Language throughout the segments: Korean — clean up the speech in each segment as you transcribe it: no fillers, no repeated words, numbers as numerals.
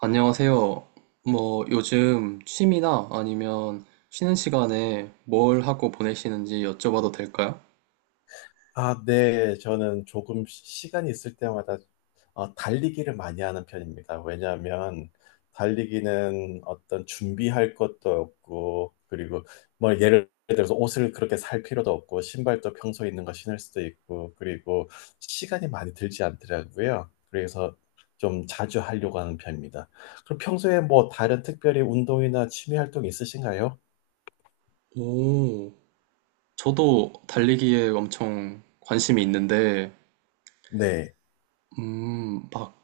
안녕하세요. 뭐 요즘 취미나 아니면 쉬는 시간에 뭘 하고 보내시는지 여쭤봐도 될까요? 아, 네. 저는 조금 시간이 있을 때마다 달리기를 많이 하는 편입니다. 왜냐하면 달리기는 어떤 준비할 것도 없고, 그리고 뭐 예를 들어서 옷을 그렇게 살 필요도 없고, 신발도 평소에 있는 거 신을 수도 있고, 그리고 시간이 많이 들지 않더라고요. 그래서 좀 자주 하려고 하는 편입니다. 그럼 평소에 뭐 다른 특별히 운동이나 취미 활동 있으신가요? 오, 저도 달리기에 엄청 관심이 있는데, 네. 막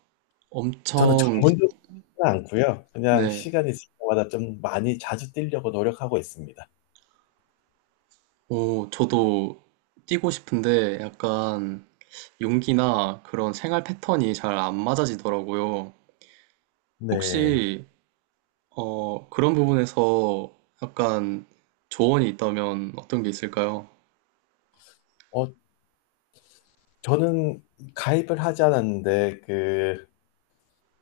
저는 엄청, 전문적으로 않고요. 그냥 네, 시간이 있을 때마다 좀 많이 자주 뛰려고 노력하고 있습니다. 오, 저도 뛰고 싶은데 약간 용기나 그런 생활 패턴이 잘 안 맞아지더라고요. 네. 혹시, 그런 부분에서 약간 조언이 있다면 어떤 게 있을까요? 어, 저는 가입을 하지 않았는데, 그,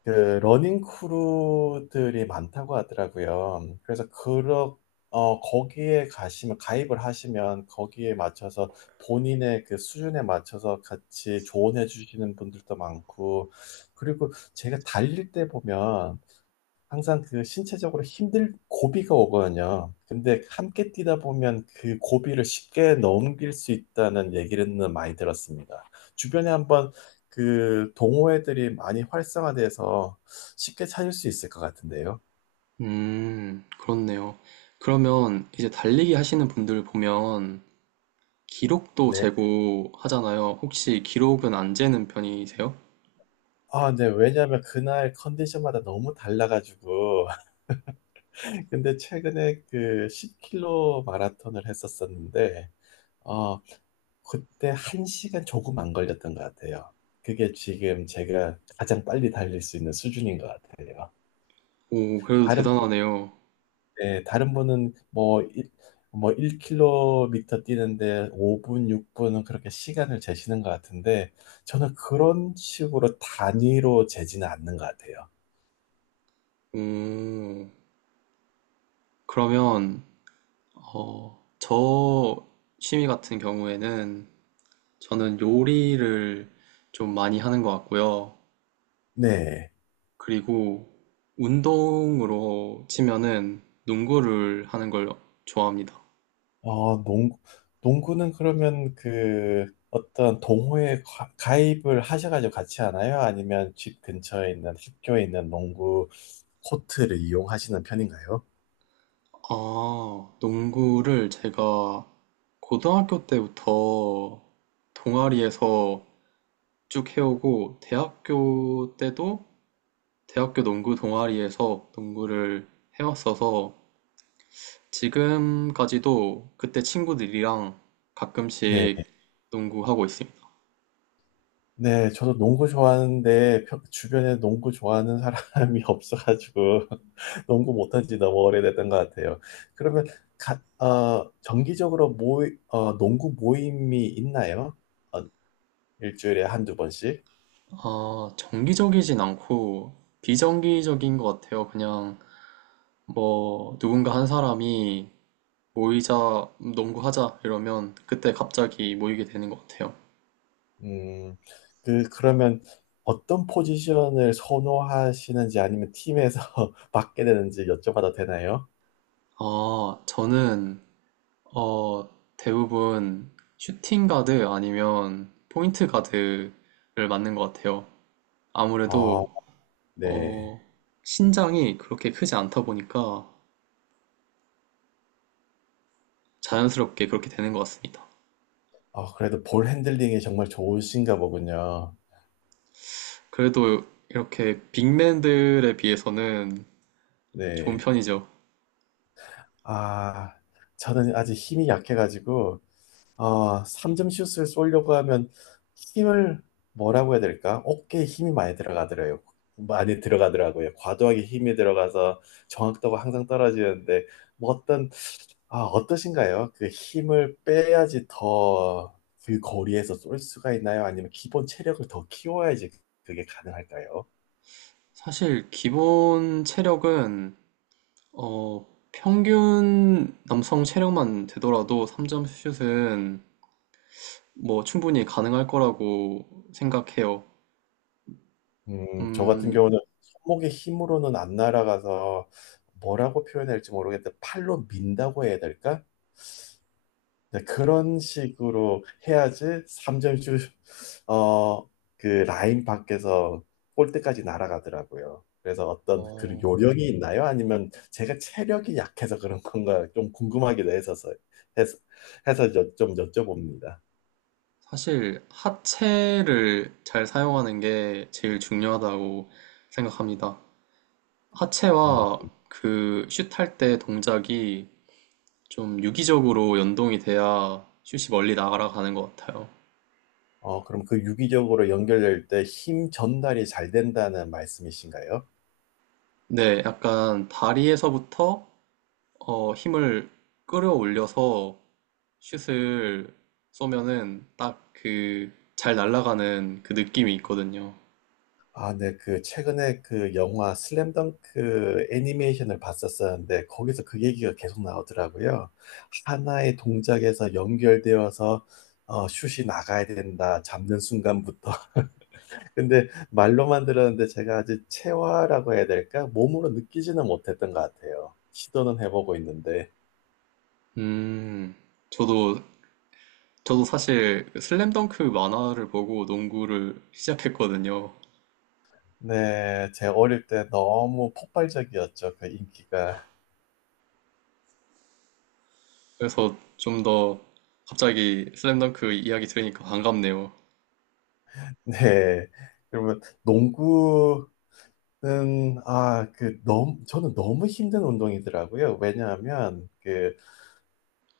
그, 러닝 크루들이 많다고 하더라고요. 그래서, 거기에 가시면, 가입을 하시면, 거기에 맞춰서 본인의 그 수준에 맞춰서 같이 조언해 주시는 분들도 많고, 그리고 제가 달릴 때 보면, 항상 그 신체적으로 힘들 고비가 오거든요. 근데 함께 뛰다 보면 그 고비를 쉽게 넘길 수 있다는 얘기는 많이 들었습니다. 주변에 한번 그 동호회들이 많이 활성화돼서 쉽게 찾을 수 있을 것 같은데요. 그렇네요. 그러면 이제 달리기 하시는 분들 보면 기록도 네. 재고 하잖아요. 혹시 기록은 안 재는 편이세요? 아, 네. 왜냐하면 그날 컨디션마다 너무 달라가지고. 근데 최근에 그 10킬로 마라톤을 했었었는데, 어, 그때 한시간 조금 안 걸렸던 것 같아요. 그게 지금 제가 가장 빨리 달릴 수 있는 수준인 것 같아요. 오, 그래도 다른, 대단하네요. 네, 다른 분은 뭐 1km 뛰는데 5분, 6분은 그렇게 시간을 재시는 것 같은데 저는 그런 식으로 단위로 재지는 않는 것 같아요. 오, 그러면, 저 취미 같은 경우에는 저는 요리를 좀 많이 하는 것 같고요. 네. 그리고 운동으로 치면은 농구를 하는 걸 좋아합니다. 어, 농구, 농구는 그러면 그 어떤 동호회 가입을 하셔가지고 같이 하나요? 아니면 집 근처에 있는 학교에 있는 농구 코트를 이용하시는 편인가요? 아, 농구를 제가 고등학교 때부터 동아리에서 쭉 해오고, 대학교 때도 대학교 농구 동아리에서 농구를 해왔어서, 지금까지도 그때 친구들이랑 네, 가끔씩 농구하고 있습니다. 네, 저도 농구 좋아하는데 주변에 농구 좋아하는 사람이 없어가지고 농구 못한 지 너무 오래됐던 것 같아요. 그러면 가, 정기적으로 농구 모임이 있나요? 어, 일주일에 한두 번씩? 아, 정기적이진 않고, 비정기적인 것 같아요. 그냥 뭐, 누군가 한 사람이 모이자, 농구하자 이러면 그때 갑자기 모이게 되는 것 같아요. 음, 그러면 어떤 포지션을 선호하시는지 아니면 팀에서 맡게 되는지 여쭤봐도 되나요? 아, 저는 어, 대부분 슈팅 가드 아니면 포인트 가드를 맞는 것 같아요. 아, 아무래도 네. 어, 신장이 그렇게 크지 않다 보니까 자연스럽게 그렇게 되는 것 같습니다. 아, 그래도 볼 핸들링이 정말 좋으신가 보군요. 그래도 이렇게 빅맨들에 비해서는 좋은 네. 편이죠. 아, 저는 아직 힘이 약해가지고, 아, 3점 슛을 쏘려고 하면 힘을 뭐라고 해야 될까? 어깨에 힘이 많이 들어가더라고요. 많이 들어가더라고요. 과도하게 힘이 들어가서 정확도가 항상 떨어지는데, 뭐 어떠신가요? 그 힘을 빼야지 더 그 거리에서 쏠 수가 있나요? 아니면 기본 체력을 더 키워야지 그게 가능할까요? 사실 기본 체력은 어, 평균 남성 체력만 되더라도 3점 슛은 뭐 충분히 가능할 거라고 생각해요. 저 같은 음, 경우는 손목의 힘으로는 안 날아가서 뭐라고 표현할지 모르겠는데 팔로 민다고 해야 될까? 이제 그런 식으로 해야지 3점슛 어, 그 라인 밖에서 골대까지 날아가더라고요. 그래서 어떤 그 어, 요령이 있나요? 아니면 제가 체력이 약해서 그런 건가 좀 궁금하기도 해서 해서 좀 여쭤봅니다. 사실 하체를 잘 사용하는 게 제일 중요하다고 생각합니다. 음, 하체와 그 슛할 때 동작이 좀 유기적으로 연동이 돼야 슛이 멀리 날아가는 것 같아요. 그럼 그 유기적으로 연결될 때 힘 전달이 잘 된다는 말씀이신가요? 네, 약간 다리에서부터 힘을 끌어올려서 슛을 쏘면은 딱 그 잘 날아가는 그 느낌이 있거든요. 아, 네. 최근에 그 영화 슬램덩크 애니메이션을 봤었었는데, 거기서 그 얘기가 계속 나오더라고요. 하나의 동작에서 연결되어서, 슛이 나가야 된다, 잡는 순간부터. 근데 말로만 들었는데 제가 아직 체화라고 해야 될까? 몸으로 느끼지는 못했던 것 같아요. 시도는 해보고 있는데. 음, 저도 저도 사실 슬램덩크 만화를 보고 농구를 시작했거든요. 네, 제 어릴 때 너무 폭발적이었죠, 그 인기가. 그래서 좀 더 갑자기 슬램덩크 이야기 들으니까 반갑네요. 네. 그러면 농구 아, 그, 너무, 저는 너무 힘든 운동이더라고요. 왜냐하면 그,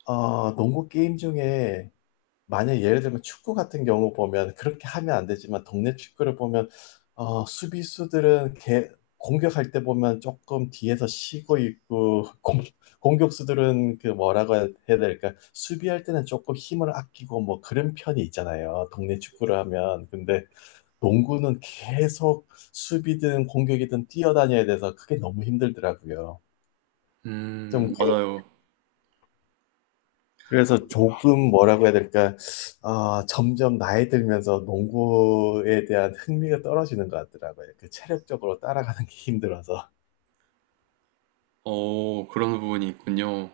어, 농구 게임 중에, 만약 예를 들면 축구 같은 경우 보면, 그렇게 하면 안 되지만, 동네 축구를 보면, 수비수들은 공격할 때 보면 조금 뒤에서 쉬고 있고, 공격수들은 그 뭐라고 해야 될까, 수비할 때는 조금 힘을 아끼고, 뭐 그런 편이 있잖아요. 동네 축구를 하면. 근데 농구는 계속 수비든 공격이든 뛰어다녀야 돼서 그게 너무 힘들더라고요. 좀 맞아요. 그래서 조금 뭐라고 해야 될까? 아, 점점 나이 들면서 농구에 대한 흥미가 떨어지는 것 같더라고요. 그 체력적으로 따라가는 게 힘들어서. 어, 그런 부분이 있군요.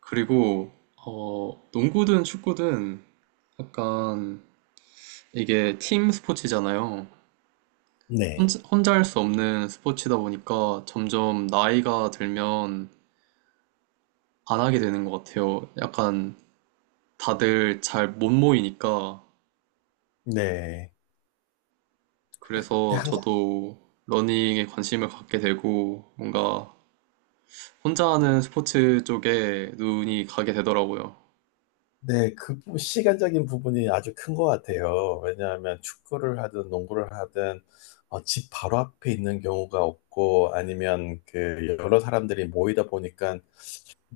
그리고 어, 농구든 축구든 약간 이게 팀 스포츠잖아요. 네. 혼자 할 수 없는 스포츠다 보니까 점점 나이가 들면 안 하게 되는 것 같아요. 약간 다들 잘 못 모이니까 네. 그래서 근데 항상 저도 러닝에 관심을 갖게 되고 뭔가 혼자 하는 스포츠 쪽에 눈이 가게 되더라고요. 네, 시간적인 부분이 아주 큰 것 같아요. 왜냐하면 축구를 하든 농구를 하든 집 바로 앞에 있는 경우가 없고 아니면 그 여러 사람들이 모이다 보니까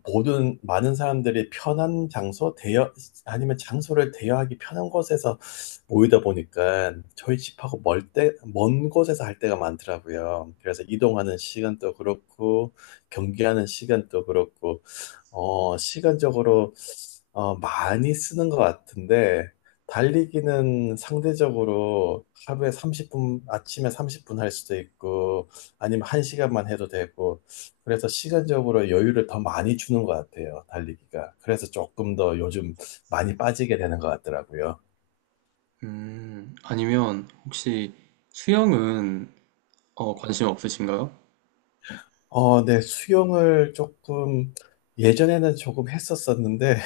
모든 많은 사람들이 편한 장소, 아니면 장소를 대여하기 편한 곳에서 모이다 보니까 저희 집하고 먼 곳에서 할 때가 많더라고요. 그래서 이동하는 시간도 그렇고, 경기하는 시간도 그렇고, 시간적으로 많이 쓰는 것 같은데, 달리기는 상대적으로 하루에 30분, 아침에 30분 할 수도 있고, 아니면 1시간만 해도 되고, 그래서 시간적으로 여유를 더 많이 주는 것 같아요, 달리기가. 그래서 조금 더 요즘 많이 빠지게 되는 것 같더라고요. 아니면 혹시 수영은 관심 없으신가요? 네, 예전에는 조금 했었었는데,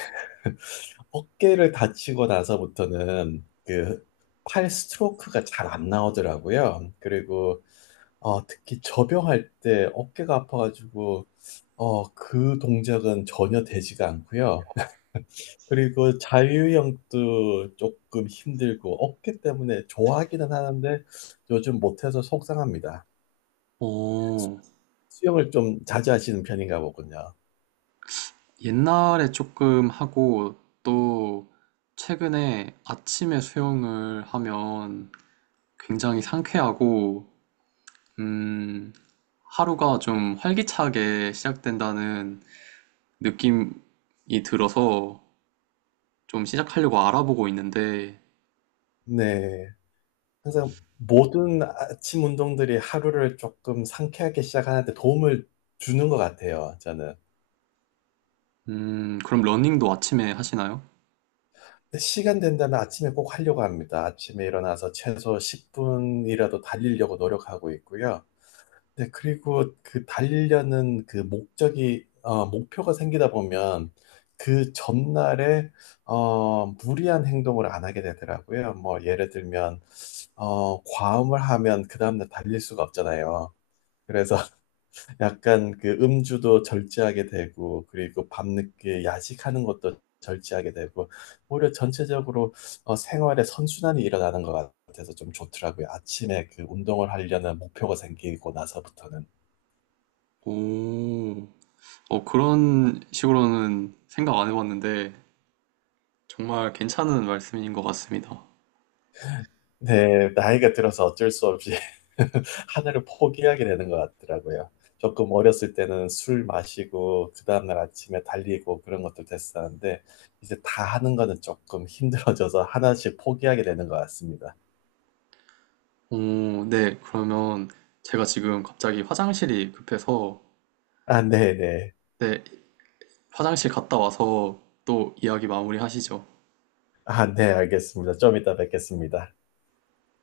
어깨를 다치고 나서부터는 팔 스트로크가 잘 안 나오더라고요. 그리고 특히 접영할 때 어깨가 아파가지고, 그 동작은 전혀 되지가 않고요. 그리고 자유형도 조금 힘들고 없기 때문에 좋아하기는 하는데 요즘 못해서 속상합니다. 오, 수영을 좀 자주 하시는 편인가 보군요. 옛날에 조금 하고 또 최근에 아침에 수영을 하면 굉장히 상쾌하고 음, 하루가 좀 활기차게 시작된다는 느낌이 들어서 좀 시작하려고 알아보고 있는데 네. 항상 모든 아침 운동들이 하루를 조금 상쾌하게 시작하는데 도움을 주는 것 같아요, 저는. 그럼 러닝도 아침에 하시나요? 근데 시간 된다면 아침에 꼭 하려고 합니다. 아침에 일어나서 최소 10분이라도 달리려고 노력하고 있고요. 네, 그리고 그 달리려는 그 목표가 생기다 보면 그 전날에 무리한 행동을 안 하게 되더라고요. 뭐, 예를 들면 과음을 하면 그 다음날 달릴 수가 없잖아요. 그래서 약간 그 음주도 절제하게 되고, 그리고 밤늦게 야식하는 것도 절제하게 되고, 오히려 전체적으로 생활에 선순환이 일어나는 것 같아서 좀 좋더라고요. 아침에 그 운동을 하려는 목표가 생기고 나서부터는. 오, 어, 그런 식으로는 생각 안 해봤는데 정말 괜찮은 말씀인 것 같습니다. 네, 나이가 들어서 어쩔 수 없이 하늘을 포기하게 되는 것 같더라고요. 조금 어렸을 때는 술 마시고 그 다음날 아침에 달리고 그런 것들 됐었는데 이제 다 하는 거는 조금 힘들어져서 하나씩 포기하게 되는 것 같습니다. 오, 네. 그러면 제가 지금 갑자기 화장실이 급해서, 아, 네네. 네, 화장실 갔다 와서 또 이야기 마무리 하시죠. 아, 네, 알겠습니다. 좀 이따 뵙겠습니다.